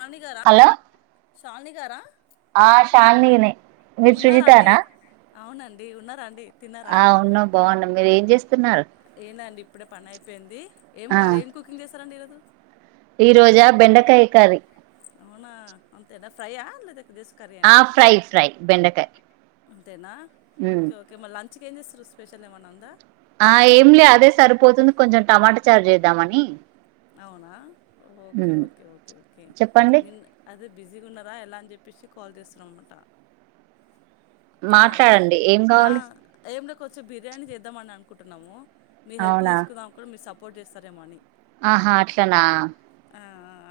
రాణిగార. శాలిని గారా. ఆహ్ శాలినినే మీరు ఉన్నారా అండి సుజితనా అవునండి ఉన్నారా అండి ఆహ్ ఉన్నాం బాగున్నాం. ఏం చేస్తు. ఏదండి ఇప్పుడే పని అయిపోయింది ఏం ఆ వ ఏం కుకింగ్ చేస్. తరండి ఈరోజు. ఈ రోజా బెండకాయ కర్రీ. అవునా అంతేనా. ఫ్రైయా ఏం లేదు. థిస్ కర్రీ తేనె ఆ ఉమ్ ఫ్రై ఫ్రై బెండకాయ అంతేనా ఉమ్. ఓకే ఓకే మల్ల అం. మంచిగా ఏం చేస్తారు. స్పెషల్ ఏమన్నా ఉందా. ఆహ్ ఏం లే అదే సరిపోతుంది. కొంచెం టమాటా చార్ చేద్దామని. అవునా ఓకే ఉమ్. ఓకే ఓకే ఓకే చెప్పండి నిన్న అదే బిజీగా ఉన్నావా. ఎలా అని చెప్పేసి. కాల్ చేస్తున్నం అన్నమాట. ఆహ్ రి మాట్లాడండి ఏం కావాలి ఆహ్ ఏమి లేదు. కొద్ది సేపు బిర్యానీ చేద్దామని అనుకు కుటునము మీ హెల్ప్ అవునా తీసుకుందాం కుడ్ మీర్ సప్ పోర్ట్ చేస్తారేమో అని ఆహా అట్లనా ఆ ఆ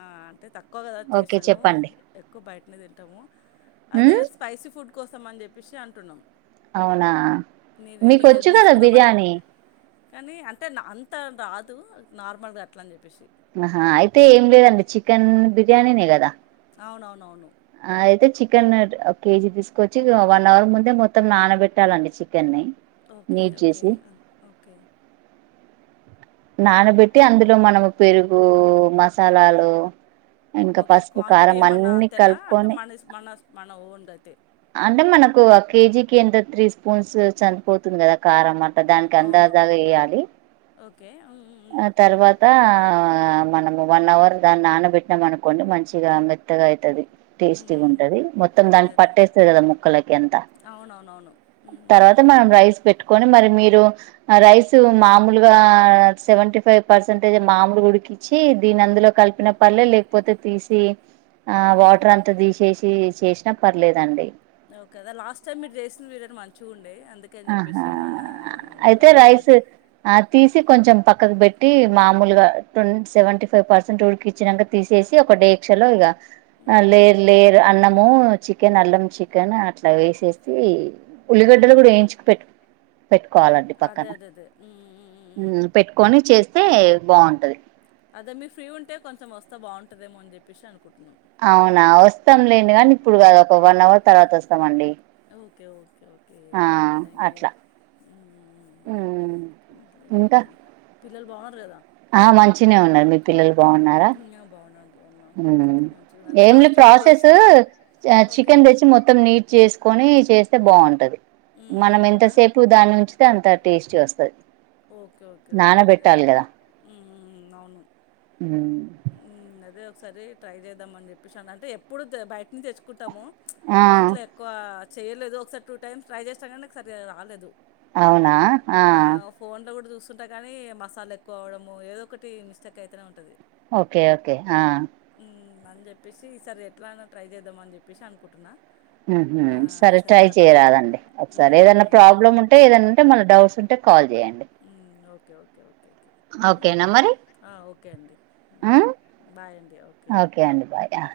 ఆ ఆ అంటే తక్ క్కువ కదా ఓకే చేసుడు చెప్పండి ఎక్కువ బైట్ న్ని తింటము అదే ఉమ్, స్పైసి ఫుడ్ కోసం అన్ చెప్పేశి అంటున్నాం అవునా మీది మీకు మీ హెల్ప్ వచ్చు కదా తీసుకుందామని. బిర్యానీ కానీ అంటే అంత రాదు నార్మల్గా ట్లన్ చెప్పేశి ఆహా అయితే ఏం లేదండి చికెన్ బిర్యానీనే కదా అవునవునవును ఆ అయితే చికెన్ ఒక కేజీ తీసుకొచ్చి వన్ అవర్ ముందే మొత్తం నానబెట్టాలండి చికెన్ని ఓకే ఓకే ఓకే నానబెట్టి అందులో మనము పెరుగు మసాలాలు ఇంకా ఓకే పసుపు క్వాంటిటీ కారం ఏమన్నా అన్ని అంతేనా అంటే కలుపుకొని మనెస్ మనస్ మన ఓన్ దైతే అంటే మనకు ఒక కేజీకి ఎంత త్రీ స్పూన్స్ చనిపోతుంది కదా కారం అ ట దాన్క్ అవును. అందాజాగా ఎయాలి ఓకే అం ఆ తర్వాత ఆ మనం వన్ అవర్ దాన్ని నానబెట్టినాం అనుకోండి మంచిగా మెత్తగా అయితది హ్మ్. టేస్టీగ్ హ్మ్. ఉంటంది మొత్తం దాన్ని అదే అదే. పట్టేస్తుంద్ కదా ముక్కలకి ఎంత అవునవునవును ఉమ్ తర్వాత ఉమ్ మనం రైస్ పెట్టుకొని మరి మీరు రైస్ మామూలుగా సెవెంటీ ఫైవ్ పర్సెంటేజ్ మామిలు ఉడికించ్చి దీని అందులో కలిపిన పర్లే లేకపోతే తీసి ఆ వాటర్ అంతా తీసేసి చేసి న పర్లేదండి ఓకేదా లాస్ట్ టైమ్ మీరు చేసిన్ వీర్ అయితే మంచిగ్ ఉండే అందుకని ఆహా చెప్పేసి మళ్ళా అయితే ఐడియా రైస్ వచ్చి ఆ తీసి కొంచెం పక్ కద బేట్టి మామూలుగా టోన్ సెవెంటీ ఫైవ్ పర్సెంట్ ఊడికి ఇచ్చినాక తీసేసి ఒక డేక్ష లో ఇగ ఆ ఉమ్ లేేర్ లేర్ అన్నం ఓ చికెన్ అల్లం చికెన్ అట్ల వేసేసి ఉల్లిగడ్డలు కూడా పెట్టు పెట్టుకోవాలండి అదే పక్కన అదే అదే ఉమ్ ఉమ్ ఉమ్ ఉమ్ పెట్టుకొని చేస్తే బాగుంటది టదేమో అన్ చెప్పసి అనుకుంటన్నాం అవునా వస్తాం లేం కానీ ఇప్పుడు కాదు ఒక వన్ అవర్ తర్వాత వస్తామండి ఓకేఓకే ఒక్ ఓకే ఆ థ్యాంక్ యూ థ్యాంక్ యూ అట్లా ఉమ్ ఇంకా పిల్లలు బాగున కదా ఆ మంచినే ఉన్న మీ పిల్లలు బాగున్నారా ఆ, బాగున్నాను బాగున్నాను హ్మ్ అంతే మంచిగా అదే ఏం లే లాస్ట్ టైం మీరు ప్రాసెస్ చేసింది ఓకే చికెన్ తెచ్చి మొత్తం నీట్ చేసుకొని చేస్తే బాగుంటది ఉమ్, మనం అంతేనా ఎంతసేపు దాని నుంచితే అంత టేస్టీ వస్ స ఓకే ఓకే ఓకే ఓకే హ్మ్ హ్మ్ అవును హ్మ్ హ్మ్. అదే ట్రై చేద్దామని చెప్పేసి అంటే ఎప్పుడు బయటి నుంచి తెచ్చుకుంటాము. ఆ ఇంట్లో ఎక్కువా చేయలేదు ఒకసారి టూ టైమ్స్ ట్రై చేసిన కానీ నాకు సరిగా రాలేదు. అవునా ఆ అట్ల కూడా చూస్తుంట కానీ మసాలా ఎక్కువ అవ్వడము ఏదో ఒకటి మిస్టేక్ అయితనే ఉంటది. ఒకే ఒకే ఆ హ్మ్. అని చెప్పేసి ఈసారి ఎట్లైన ట్రై చేద్దాం అని చెప్పేసి అనుకుంటున్న. హ్మ్ హు సరే ట్రై చేయరాదండి ఒకసారి ఏదన్న హ్మ్. అదే. ప్రాబ్లమ్ ఉంటే ఏదైనా ఉంటే మళ్ళ డౌట్స్ ఉంటే కా హ్మ్ ఓకే ఓకే ఓకే ఓకే ఓకేనా మరి ఆ ఓకే అండి బాయ్ బాయ్ అండి ఓకే అండి బాయ్ ఆ